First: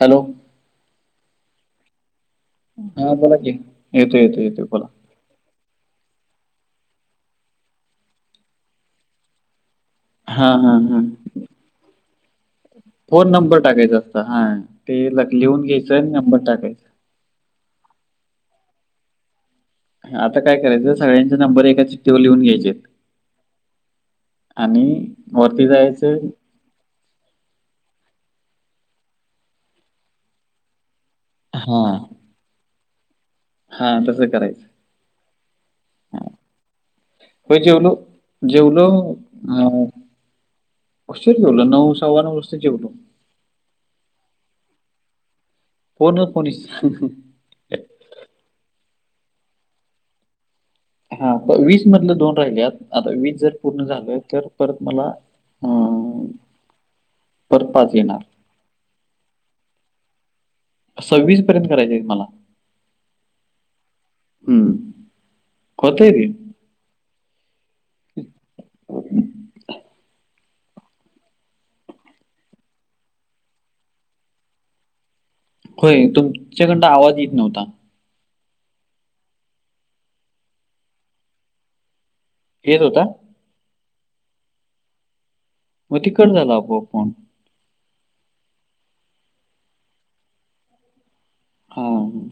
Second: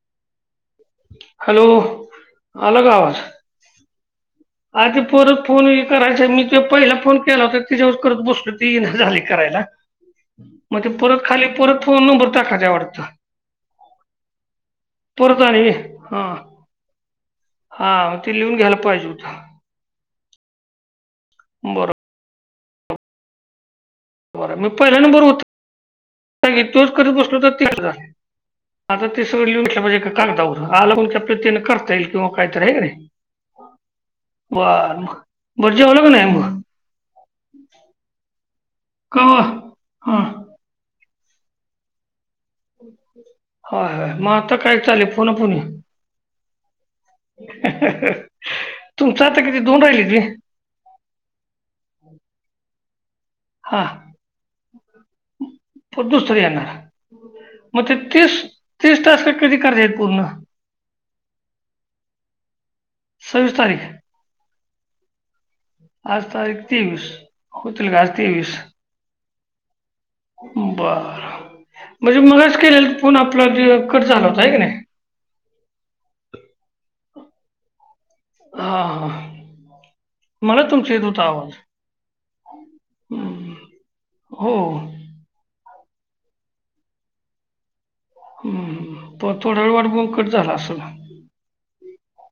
Hello! Hello! हा बोला की. येतो येतो येतो. बोला आज परत फोन करायचा मी ते पहिला फोन केला होता त्याच्यावर करत बसलो ती इना झालय करायला. हां हां म ते हां परत खाली परत फोन नंबर टाका. फोन नंबर टाकायचा असत हा ते ल क परत लिहून आणि घ्यायचंय नंबर टाकायच. हा ते लिहून घ्यायला पाहिजे होतं. आता काय करायचं? सगळ्यांचे नंबर एका बरं चिठ्ठीवर लिहून घ्यायचे आहेत. आणि वरती जायचं. नाही तोच करत बसलो तर तेच रा आता ते सगळं लिहून ठेवा एका कागदावर आल म्हण की अप किंवा त्यान करता येईल किंवा काहीतरी आहे की नाही हा तस करायचं बर मग बरं जेवलं का हा नाही मग होय जेवलो. जेवलो का अं हा उशीर जेवलो नऊ सव्वा नऊ वाजता जेवलो. होय मग आता काय चाललय फोना -फोनी? फोन अ फोनी च. तुमचं आता किती दोन राहिलेत व्हय. हा वीस मधलं दोन राहिल्यात. आता वीस जर हा पूर्ण झालं तर परत मला अ पण दुसरी येणार मग ते तीस तीस टास्क कधी कराज आहेत पूर्ण? सव्वीस पर्यंत करायच आहेत मला. सव्वीस तारीख हम्म - आज तारीख तेवीस. होतील का? आज तेवीस बरं म्हणजे मगाच केलेल फोन आपला ते कट झाला होता आहे की नाही? होय! तुमच्याकडन आवाज येत नव्हता. हा हा मला तुमचा येत होता आवाज. येत होता? हो. म ते कट झाला आपोआप फोन. हम्म हम्म हम्म पर थोडा वेळ वाट बघून कट झाला असल. हम्म.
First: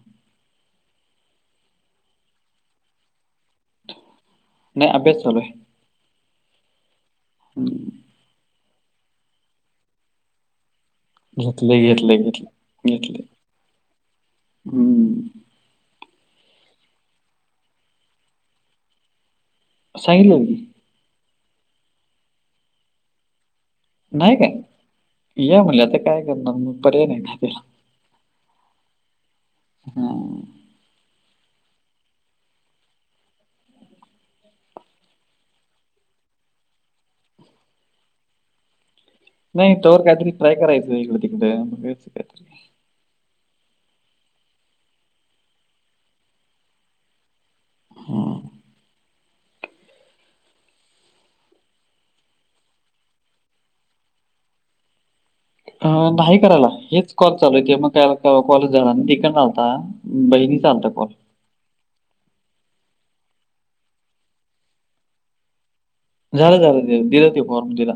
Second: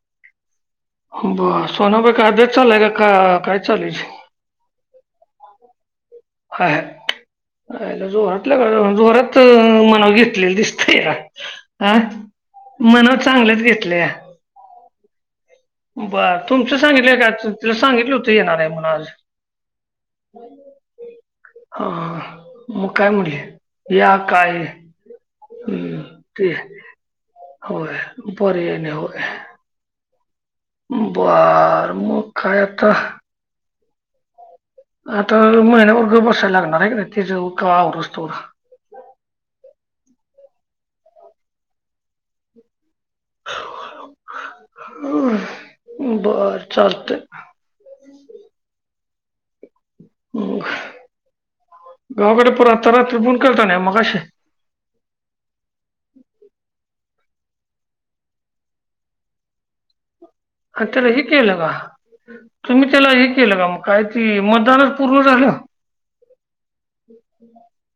ब सोनाबई कायद्या चालय का का काय? चाललोयच. नाही अभ्यास चालू आहे [inaudible] हाय हम्म. -हाय. जोरातल्या कर -जोरात मनाव घेतलेलं दिसतंया. घेतलंय आ? घेतलंय घेतलंय मनाव घेतलंय चांगलंच घेतलंया. हम्म. बर तुमच सांगितलं का तु त सांगितल त येणार आहे म्हण आज. सांगितलं की आ मग काय म्हंटली? या काय या म्हणलं आता हम् काय ते करणार मग पर्याय नाही ना त्याला होय. उपरने हो. हा. बर मू कायता. आता महिन्या वर्ग बसायला लागणार आहे का तिच आवरच तो. नाही तवर काहीतरी ट्राय करायचं इकडं तिकडं बगायचं काहीतरी. बर चालत. हो. गावाकडे पर आ तरात्रिपून केळता न मशे. नाही करायला हेच कॉल चालू आहेेत मग काला कॉलेज जाणार तिकड ला होता. बहिनी. आणि त्याला हे केलं का तुम्ही त्याला हे केलं का मग काय त मतदानच पूर्व झालं. झालं झालं दि दिलं ते फॉर्म दिला.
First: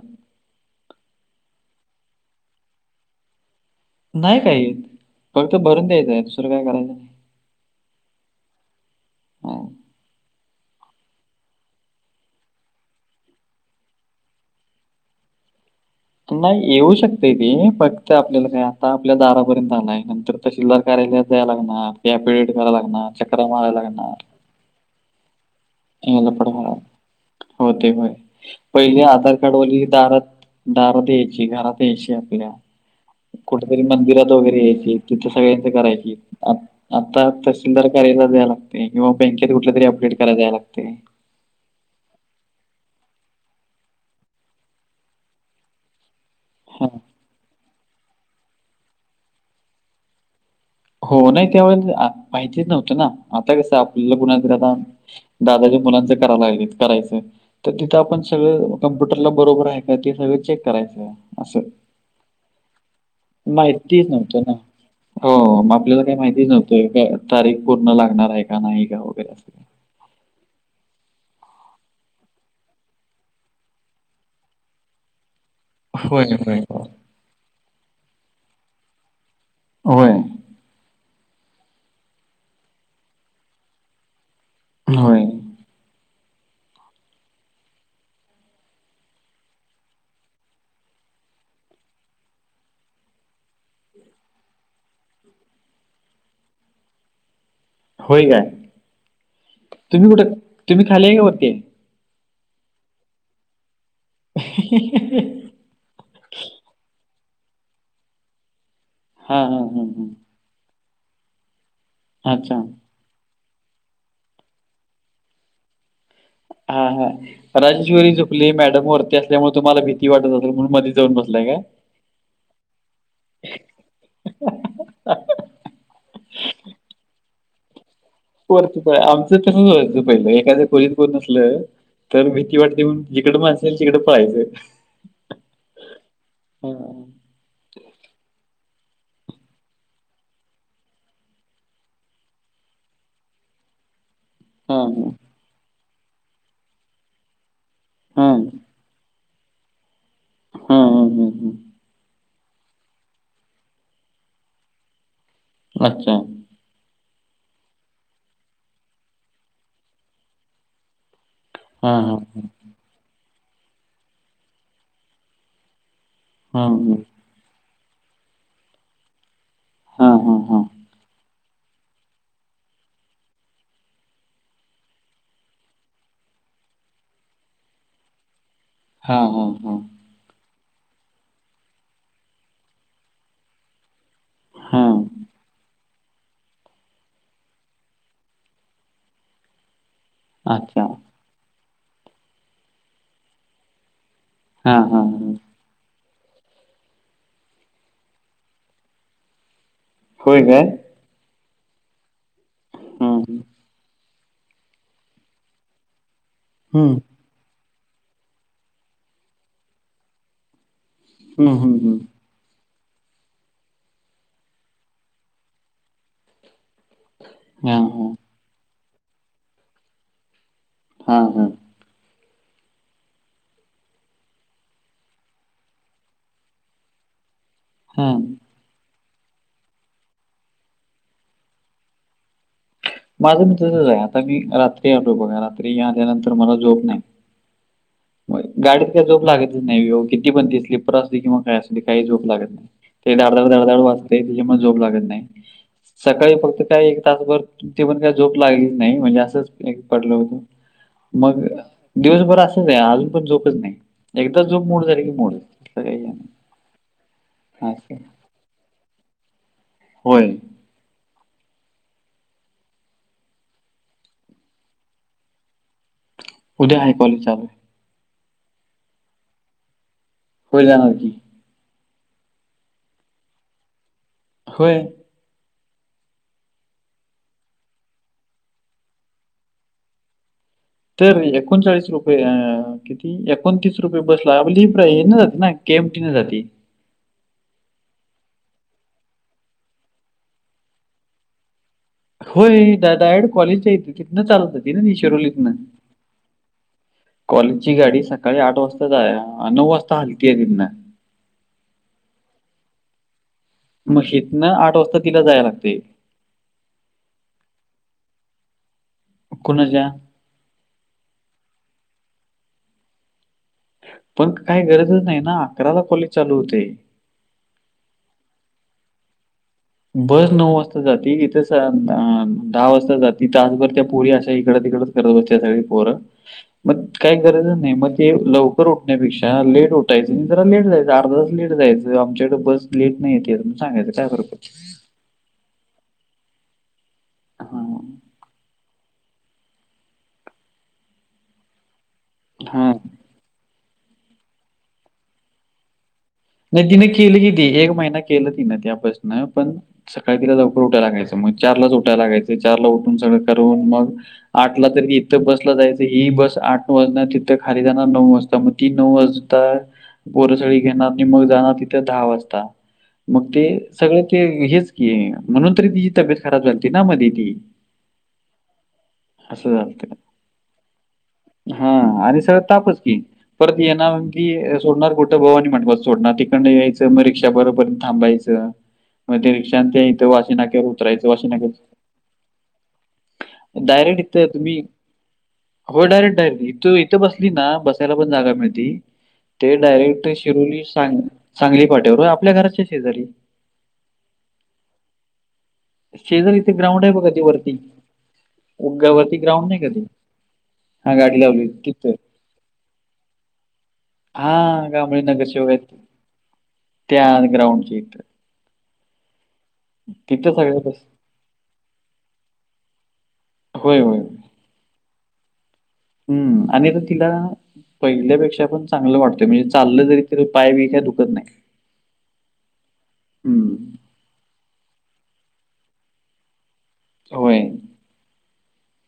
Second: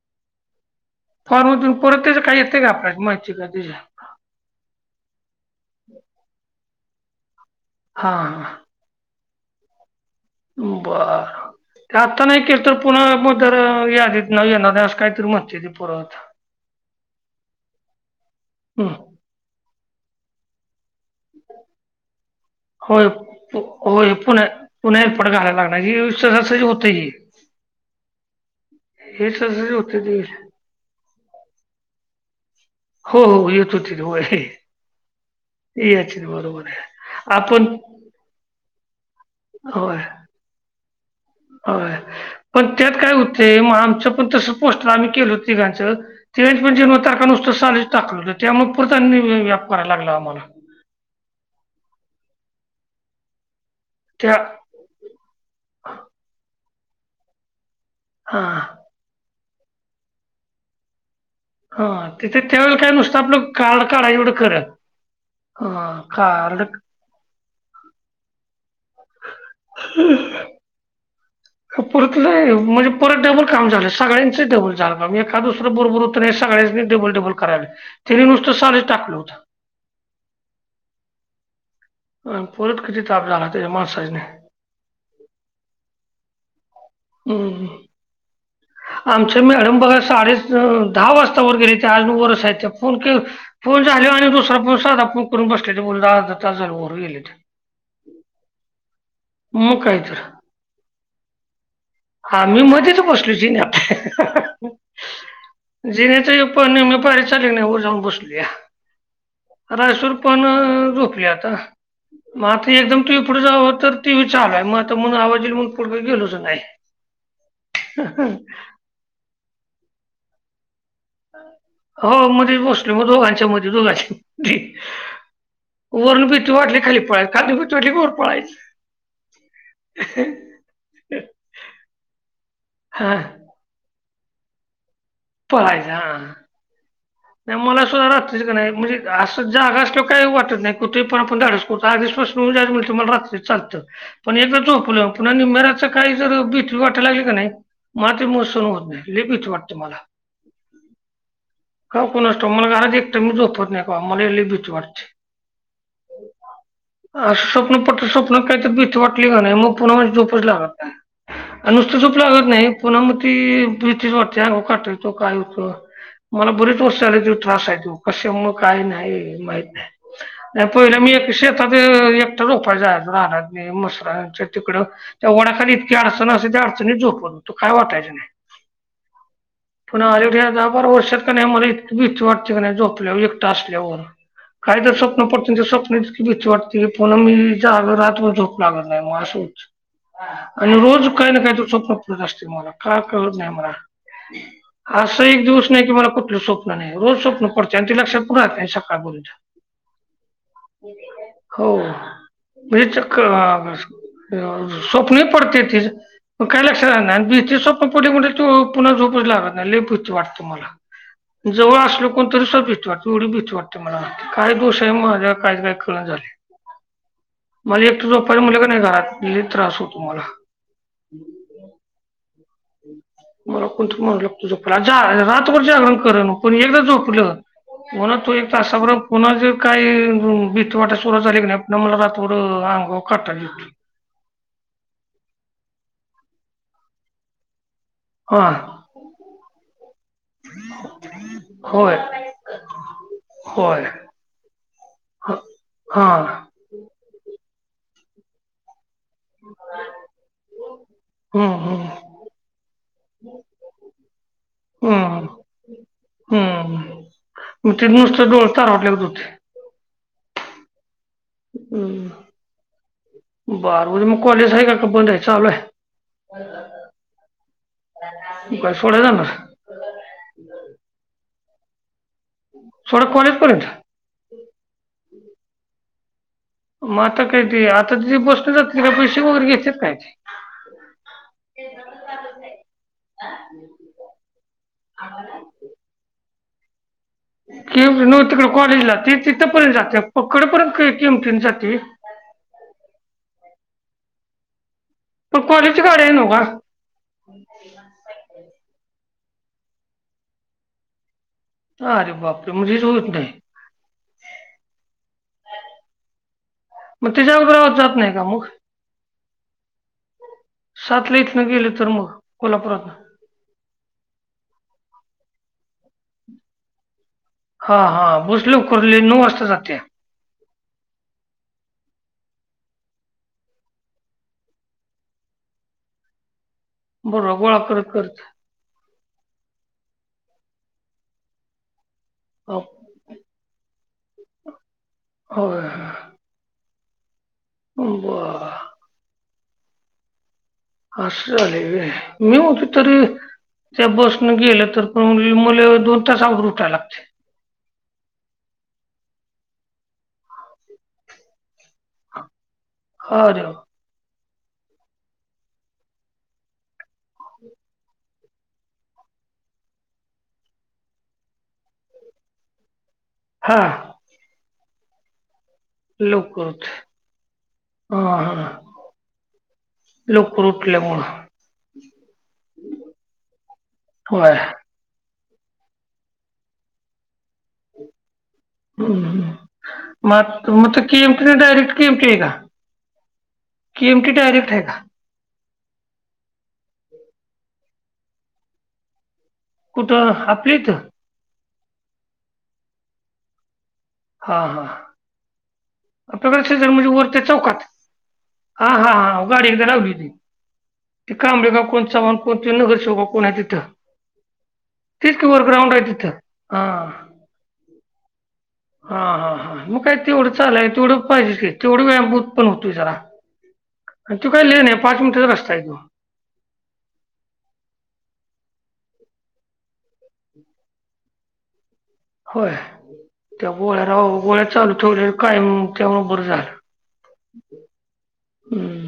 फॉर्मधून परत त्याच काय येते का आपल्याला माहिती आहे का त्या. नाही काही फक्त भरून द्यायचंय दुसरं काय करायचं. हा. हो. बर. आत्ता नाही केल तर पुन्हा मग जर या देत न ये ना नाही असं काहीतरी मस्ते. नाही येऊ शकते तेी फक्त आपल्याला काय आता हम्म. आपल्या दारापर्यंत आणय नंतर. तहशीलदार कार्यालयात जायला लागणार या पिड कराव लागणार चक्र माराव लागणार. उणेरपडग आला. याला प हो तेय पहिले हे आधार कार्ड सहजासहजी ली होतं ते दारात. दारात या्यायची घरात यायची आपल्या. हो हो येत कुठेतरी होती होय मंदिरात वगैरे यायचे तिथे सगळ्यांच करायची. यायची बरोबर आहे आता आपण तहसीलदार करायला जाय लागते किंवा बँकेत कुठल्या तरी अपडेट कराय दय लागते. हो पण त्यात काय होते मग आमचं पण तसं पोस्टर आम्ही केलं तिघांचं. तेवेच पण जेव्हा तारखा नुसतं साल टाकलं त्यामुळे पुरतांनी व्याप करायला लागला आम्हाला. हो नाही त्यावे माहितीच नव्हतं ना आता कसं आपल्याला त्या गुन्ह. दादाजी मुलांच करायला लागले करायचं तर तिथं आपण हा सगळं. कम्प्युटरला बरोबर आहे का ते सगळे चेक करायचं. असं हा तिथे त्यावेळेला काय नुसतं आपलं म कार्ड काढाय एवढं खरं. न. मग हा आपल्याला काही माहितीच कार्ड नव्हतंय का तारीख पूर्ण लागणार आहे का नाही का वगैरे अस. हम्. [unintelligible] नाही म्हणजे परत डबल काम झालं सगळ्यांच डबल. झाल काम एखाद दुसर बरोबर होत होय, हे होय, सगळ्यांनी होय. डबल डबल कराले त्यानी नुसत साध टाकलं होतं. होय. अ परत किती ताप झाला त्या मानसाईजने. होय. हम्. आमचे मॅडम बघा साडे दहा वाजता वर गेले च्यायला वरच आहेत त्या फोन के. फोन झाल्यावर आणि दुसरा फोन साधा फोन करून बसले ते बोलत अर्धा तास झाले वर गेलेत. होय काय मग काय तुम्ही तर कुठे तुम्ही खालेय का वरती. हा मी मध्येच बसलो जिन्यात. ही हि ही. जिन्यांच्या एक पांयरी चढली नाहीं वरं जाऊंन बसलोय आहे हां, हां, हां, हां. रायसुंर पणं झोपली आंता मं अच्छा. आंता एकदंम टीव्ही पुढं जावं तरं टीव्ही चालूं आहे मंग आंता म्हणूंन आवांज येईल मंग पुढं काम गेलोच नाहीं हां हां झोपली मॅडम वरती असल्यांमुळे तुम्हांला भीती वाटतं असेल म्हणूंन मध्यें जाऊंन बसलांय कायं हो मध्येचं बसले मंग दोघांच्या मध्यें दोघांच्या वरूंन भीती वाटली खांली पळं खांली सगळं पळं आहे वरं आमचं तसंच व्हायचं पहिलं एखाद्या खोलीत कोणं नसलं तरं भीती वाटते म्हणूनचं हा जिकड माणसे तिकडं पळायचं पळायचं हां हां नाहीं मलां सुद्धां रात्रीचं कां नाहीं म्हणजे असं जांगा असलो कांहीं वाटतं नाहीं कुंठेही पणं आपणं धाडसं कुठां दिसं पासूंन हो तुम्हांला रात्री चं चालतं पणं एकदाचं हा झोपल्यांवर पुन्हां नीम्या रात्रीचं कांहीं जरं भीती वाटांय लागली की नाहीं मलां हा ते मं संण होतं नाहीं लई भीती वाटते मलां हां हंम हम्मं कां कुंणांस ठाऊंक मलां घरांत एकटं मंग झोपवतं नाहीं मलां लई भीती वाटते अच्छा स्वप्नं पडतं स्वप्नांत कायंतरी भीती वाटली कि नांय मंग पुन्हां माजी झोपचं लागतं नाहीं हा नुसतं हा झोपलं लागतं नाहीं पुन्हां मंग ती भीतीचं वाटते अंगावर कांटा येतो कायं होतं मलां हा बरीेचं वर्ष झाली त्यो त्रांस आहे त्यो कशां मुळे कायं नाहीं माहित नाहीं हां हां हां पहिले मी शेतांत एकटां झोपायचां जायंचो रानांत नि म्हसरांच्या तिकडं त्यां वडांखाली इतकी अडचंण असं त्यां अडचणीत झोपतं होतो कायं वाटायचं नाहीं हां हां हां पणं ह्यां दहा बारा वर्षात की नाहीं मलां इतकी भीती वाटते की नाहीं झोपल्यांवर एकटां असल्यांवर हा कायं तरी स्वप्नं पडतं चं ते स्वप्नं भीती वाटते रे पुन्हां मी जागां रातंभर झोप लागतं नाहीं मंग असां होतं आणि अच्छा रोज कांहीं नां कांहींतरी स्वप्नं पडतं असते मलां कायं कळतं नाहीं हा मलां हा असां हा एक दिवसं नाहीं की मलां कुंठलं स्वप्नं नाहीं रोजचं स्वप्नं पडते आणि ते लक्षांत पणं राहतं नाहीं सकाळ पर्यंतं हो कायं हो मी चक्कर हम्म असं स्वप्नं पडते ती कांहीं लक्षांत हम्म राहतं नाहीं भीती स्वप्नं कधीं कधीं ते पुन्हां झोपचं लागतं नाहीं लई भीती वाटते मलां हम्म हम्म जवळं हम्म असलो कोणंतरी सं भीती वाटते एवढी भीती वाटते मलां कायं दोष आहे माझां कायं कायं काळानं झालायं हा मलां एकटं हा झोपायचं म्हटलं कि नाहीं घरांत लै त्रांस होतो मलां हां हं मलां कोणंतरी माणूंस लागतो झोपांया आणि रातंभर जागरणे करलं एकदाचं झोपलं हो नां हा तूं एक तासांबरोब पुन्हां जरं कांहीं भी्तीवांट सुरुवांत झाली की नाहीं पुन्हां मलां रात्र आंग माझं मित्राचं आहे आंता मी रात्री आलो बघां रात्री आल्यानंतर मलां झोप नाहीं हा मंग गांडीत कायं झोप लागतचं नाहीं किती पणंती स्लीपर असली किंवा कायं असं होय कांहीं झोप लागतं नाहीं ते दडधड दडधड होय वाचते त्यांच्या मुळं झोप लागतं नाहीं ह हा सकाळी फक्तं कायं त्यांचभर ते पणं कायं झोप लागलीच नाहीं म्हणजे असंच पडलं होतं मंग हम्म हम्म दिवसभर असंच आहे, अजून पण झोपच नाही. एकदा झोप मोड झाली की हम्म मोड काही आहे. वाटले त होते. होय. हम्म, बारावाजता मग कॉलेज आहे का, का बंद आहे, चालू आहे? उद्या आहे कॉलेज चालू. काय सोड्या जाणार? होय जाणार की. शेवट कॉलेजपर्यंत. होय. मग आता काय ते, आता तिथे बसले जाते का, पैसे वगैरे घेतचे काय ते? तर एकोणचाळीस रुपये किती, एकोणतीस रुपये बसला, आप लिप रा ये ना जात ना? केमटीने जाते. की न, तिकडे कॉलेजला तिथंपर्यंत जाते, पकडपर्यंत किंमतीने जाते. होय, डायरेक्ट कॉलेज येतं, तिथनं चालत हो त ना पण शिरोरीतं? कॉलेजची गाडी आहे नव्ह कॉलेजची गाडी सकाळी आठ वाजताच आहे, नऊ वाजता हालती आहे तं ना. अं, अरे बापरे, म्हणजेच होत नाही. मग हितनं आठ वाजता तिथं जायला लागते. मग तिच्यावर ग्राॅहात जात नाही का मग? कोणाचा? सातला इथनं गेले तर मग कोल्हापुरातून. पण काही गरजच नाही ना, अकराला कॉलेज चालू होतंय. हा, हा, बस लवकर नऊ वाजता जात्या. बस नऊ वाजता जाती, इथे दहा वाजता जात, तासभर त्या पोरी अशा इकड तिकड. फरवरच्या थाळी पोररा. ह. मग काही गरज नाही, मग ते लव लवकर उठण्यापेक्षा लेट उठायचं, जरा लेट जायचं, अर्धा तास लेट जायचं. आमच्याकडे हो बस लेट नाही येते, सांगायचं काय पडतो. होय. हां. ब [unintelligible] असं झालंय, आय मी म्हटलो हां. तरी. त्या बसनं गेलं तर पण मुले दोन. तास अगोदर नाही, उठायला तिनं लागते केली किती, एक महिना. केलं ती ना, त्यापासून पण सकाळी तिला लवकर उठायला लागायचं, मग चारला उठावं लागायचं, चारला उठलं सगळं हा देव करून मग आठला तरी इथं बसला जायचं, ही बस आठ वाजणार, तिथं खाली जाणार नऊ वाजता, मग ती नऊ वाज वाजता पोरं सगळी घेणार आणि मग जाणार तिथे दहा वाजता, मग ते हा सगळं ते हेच की. म्हणून तरी तिची तब्येत खराब लवकर उठ झालती ना मध्ये ती. हा हा. असं झालं का? लवकर उठलं मूड. हा, आणि सगळं तापच की, परत ये ना म्हं होय कि. सोडणार कुठं, भाऊ मांडवात सोडणार, तिकडं यायचं, मग रिक्षा भरेपर्यंत थांबायचं. मग हम्म. ते रिक्षा ते इथं मग आत- वाशीिनाक्यावर मग तर उतरायचं केएमटी वाशीिनाक्या. डायरेक्ट केएमटी आहे का डायरेक्ट केएमटी इथं डायरेक्ट तुम्ही. आहे का हो डायरेक्ट डायरेक्ट इथ इथं बसली ना बसायला पण जागा मिळती. ते डायरेक्ट कुठं आपल्या शिरोली इथं सांग सांगली पाट्यावर आपल्या घराच्या शेजारी. हा हा आपल्याक शेजारी ते असे तर ग्राउंड म्हणजे आहे वर बघा ते त्या वरती. चौकात. हा हा वरती हा गाडी ग्राउंड एक नाही तर का ते? लावली ती. हां ते गाडी लावली कांबळे का कोण तिथं. चव्हाण कोण नगरसेवक कोण आहे तिथं. हा गामळी तेच की वर नगरसेवक ग्राउंड आहेत आहे तिथं हा त्या ग्राउंडची य. हा हा हा मग काय तेवढं तिथं सगळं चालय बस तेवढं पाहिजे तेवढं व्यायामभूत पण होतोय जरा. होय होय. आणि तू काही लेण आहे पाच मिनिटच रस्ता आहे तो. हम्म आणि तिला. पहिल्यापेक्षा पण चांगलं वाटतंय म्हणजे चाल जरी त पाय बी काय दुखत नाही. होय त्या हं. गोळ्या रा गोळ्या चालू ठेवल्या काय त्यामुबर झालं. होय. हम्म.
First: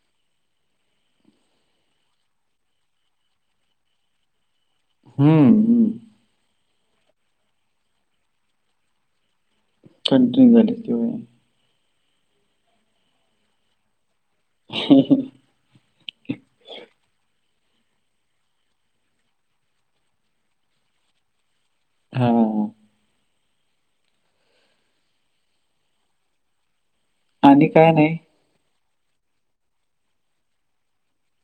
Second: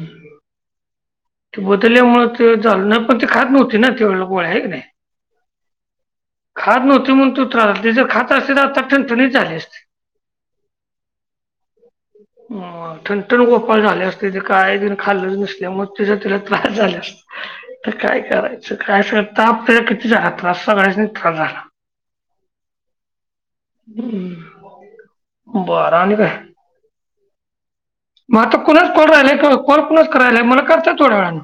ते बदलल्यामुळे तेचालू पण ते खात नव्हती ना तेवो आहे की नाही. हम् हम्. खाात नव्हती म्हणून तू त्रास जर खात असते तठण ठणी चाली असते. कंट्री झाली क. हठण गोपाळ झाले असते ते काय जण खाल्लच नसल्या मग. तिचा तिला त्रास झाला. तर काय करायचं काय स आपला किती त्रास सगळचा त्रास झाला. हो हो. हम्म बारा नि का. आणि काय नाही. मग आता कोणाच कॉल राहिलायि कॉलुच करायला मला कचय थोड्या वेळं.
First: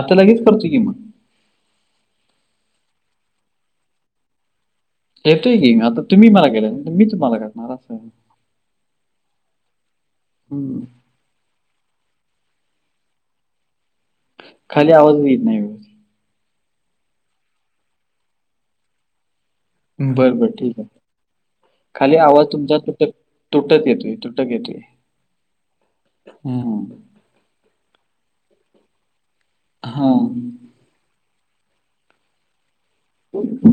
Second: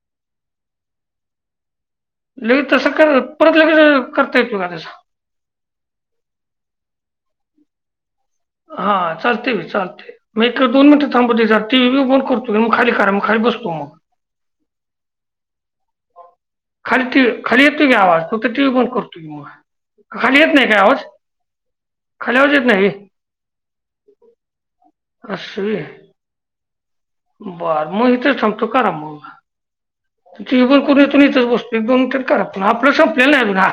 आता लगेच करत कि मग. लगे तसं कर परत लगेच करता ये येत तु का तसं. येतोय की आता तुम्ही मला गेलाय मी तुम्हाला काणार अस आहे. हा चालते चालते मी हं. दोन मिनिट. ती जातीण करतो की मग खाली करा मग खाली बसतो मग. खाली आवाजून येत नाही. व्यवस्थित. खाली टी खाली येतो गी आवाज तो तर टी व्ही पण करतोयी मग. बर खाली बर येत नाही ठीक काय आहे आवाज खाली आवाज तुमचा तर. तुटत येतय तुटत येते. असवी बर मग इथ सांगतो कारा म. हा. ीवन कोून योून इच बसतो एकद त्यार खराब. आपण स पले ना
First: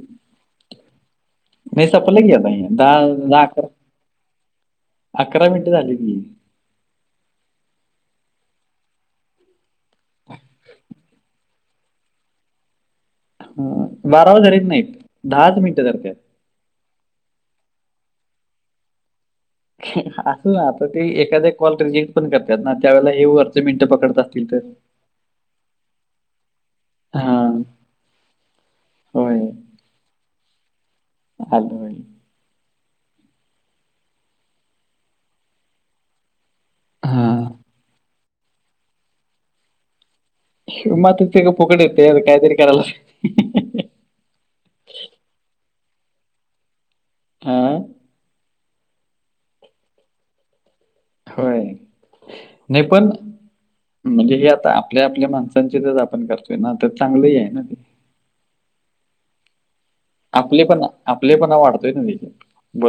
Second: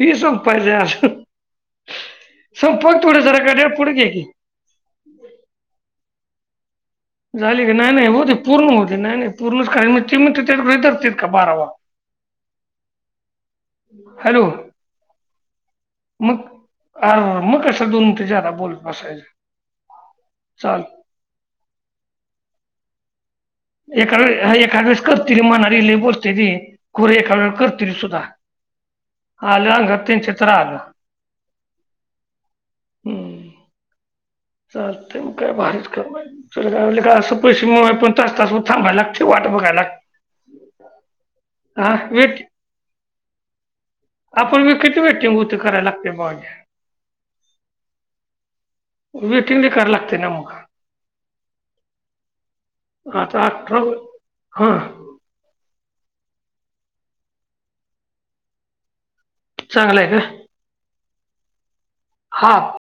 क सब पाहिले. नाही सपलं की आता दहा दहा अकरा गाड्या पुढे घ्या की अकरा मिनिटे झाली की. झाली काी नाही नाही हो ते पूर्ण होते नाही पूर्णच त इर का बारावा. [unintelligible] बारावा हॅलो झारीत नाहीत दहाच मिनट ज का. मग अर मग कशा दोन ते जादा बोलत बसायच. असं ना आता ते एखाद्या कॉल रिजेक्ट पण करतात ना त्यावेेळे हे व. एकास एकाद वळेस करते र मणार ल बोलते र. खर एका हा वळ करतील सुद्धा होय आलं अंग त्यांच्या तर्र आलं. हाल भई. हम्म. का म हा आपण. त थांबायलाग ठ वाट बघायला. म सग हा पुकडेते अ वेट कायतरी काडेला. आपण विकती भेटेती कराय लागते बाज. हां. वेटिंग ल करा लागते ना मग. होय नाही पण आता अठरा म्हणजे हा आता आपल्या. म्हणे माणसांचे तेच आपण करतोय ना तर चांगलं आहे ना ते. चांगलंय का. आपले पण आपले पण वाटतोय ना देखील. हा.